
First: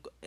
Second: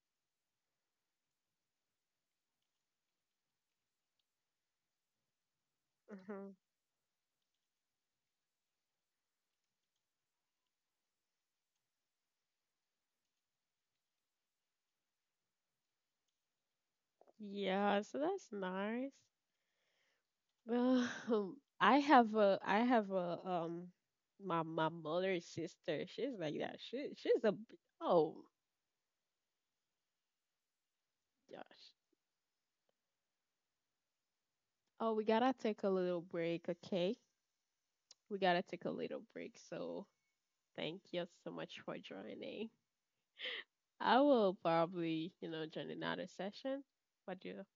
Yeah, so that's nice. Um, *laughs* I have a, I have a, um, my mother's sister. She's like that. She oh, gosh. Oh, we gotta take a little break, okay? We gotta take a little break. So thank you so much for joining. I will probably, you know, join another session. What do you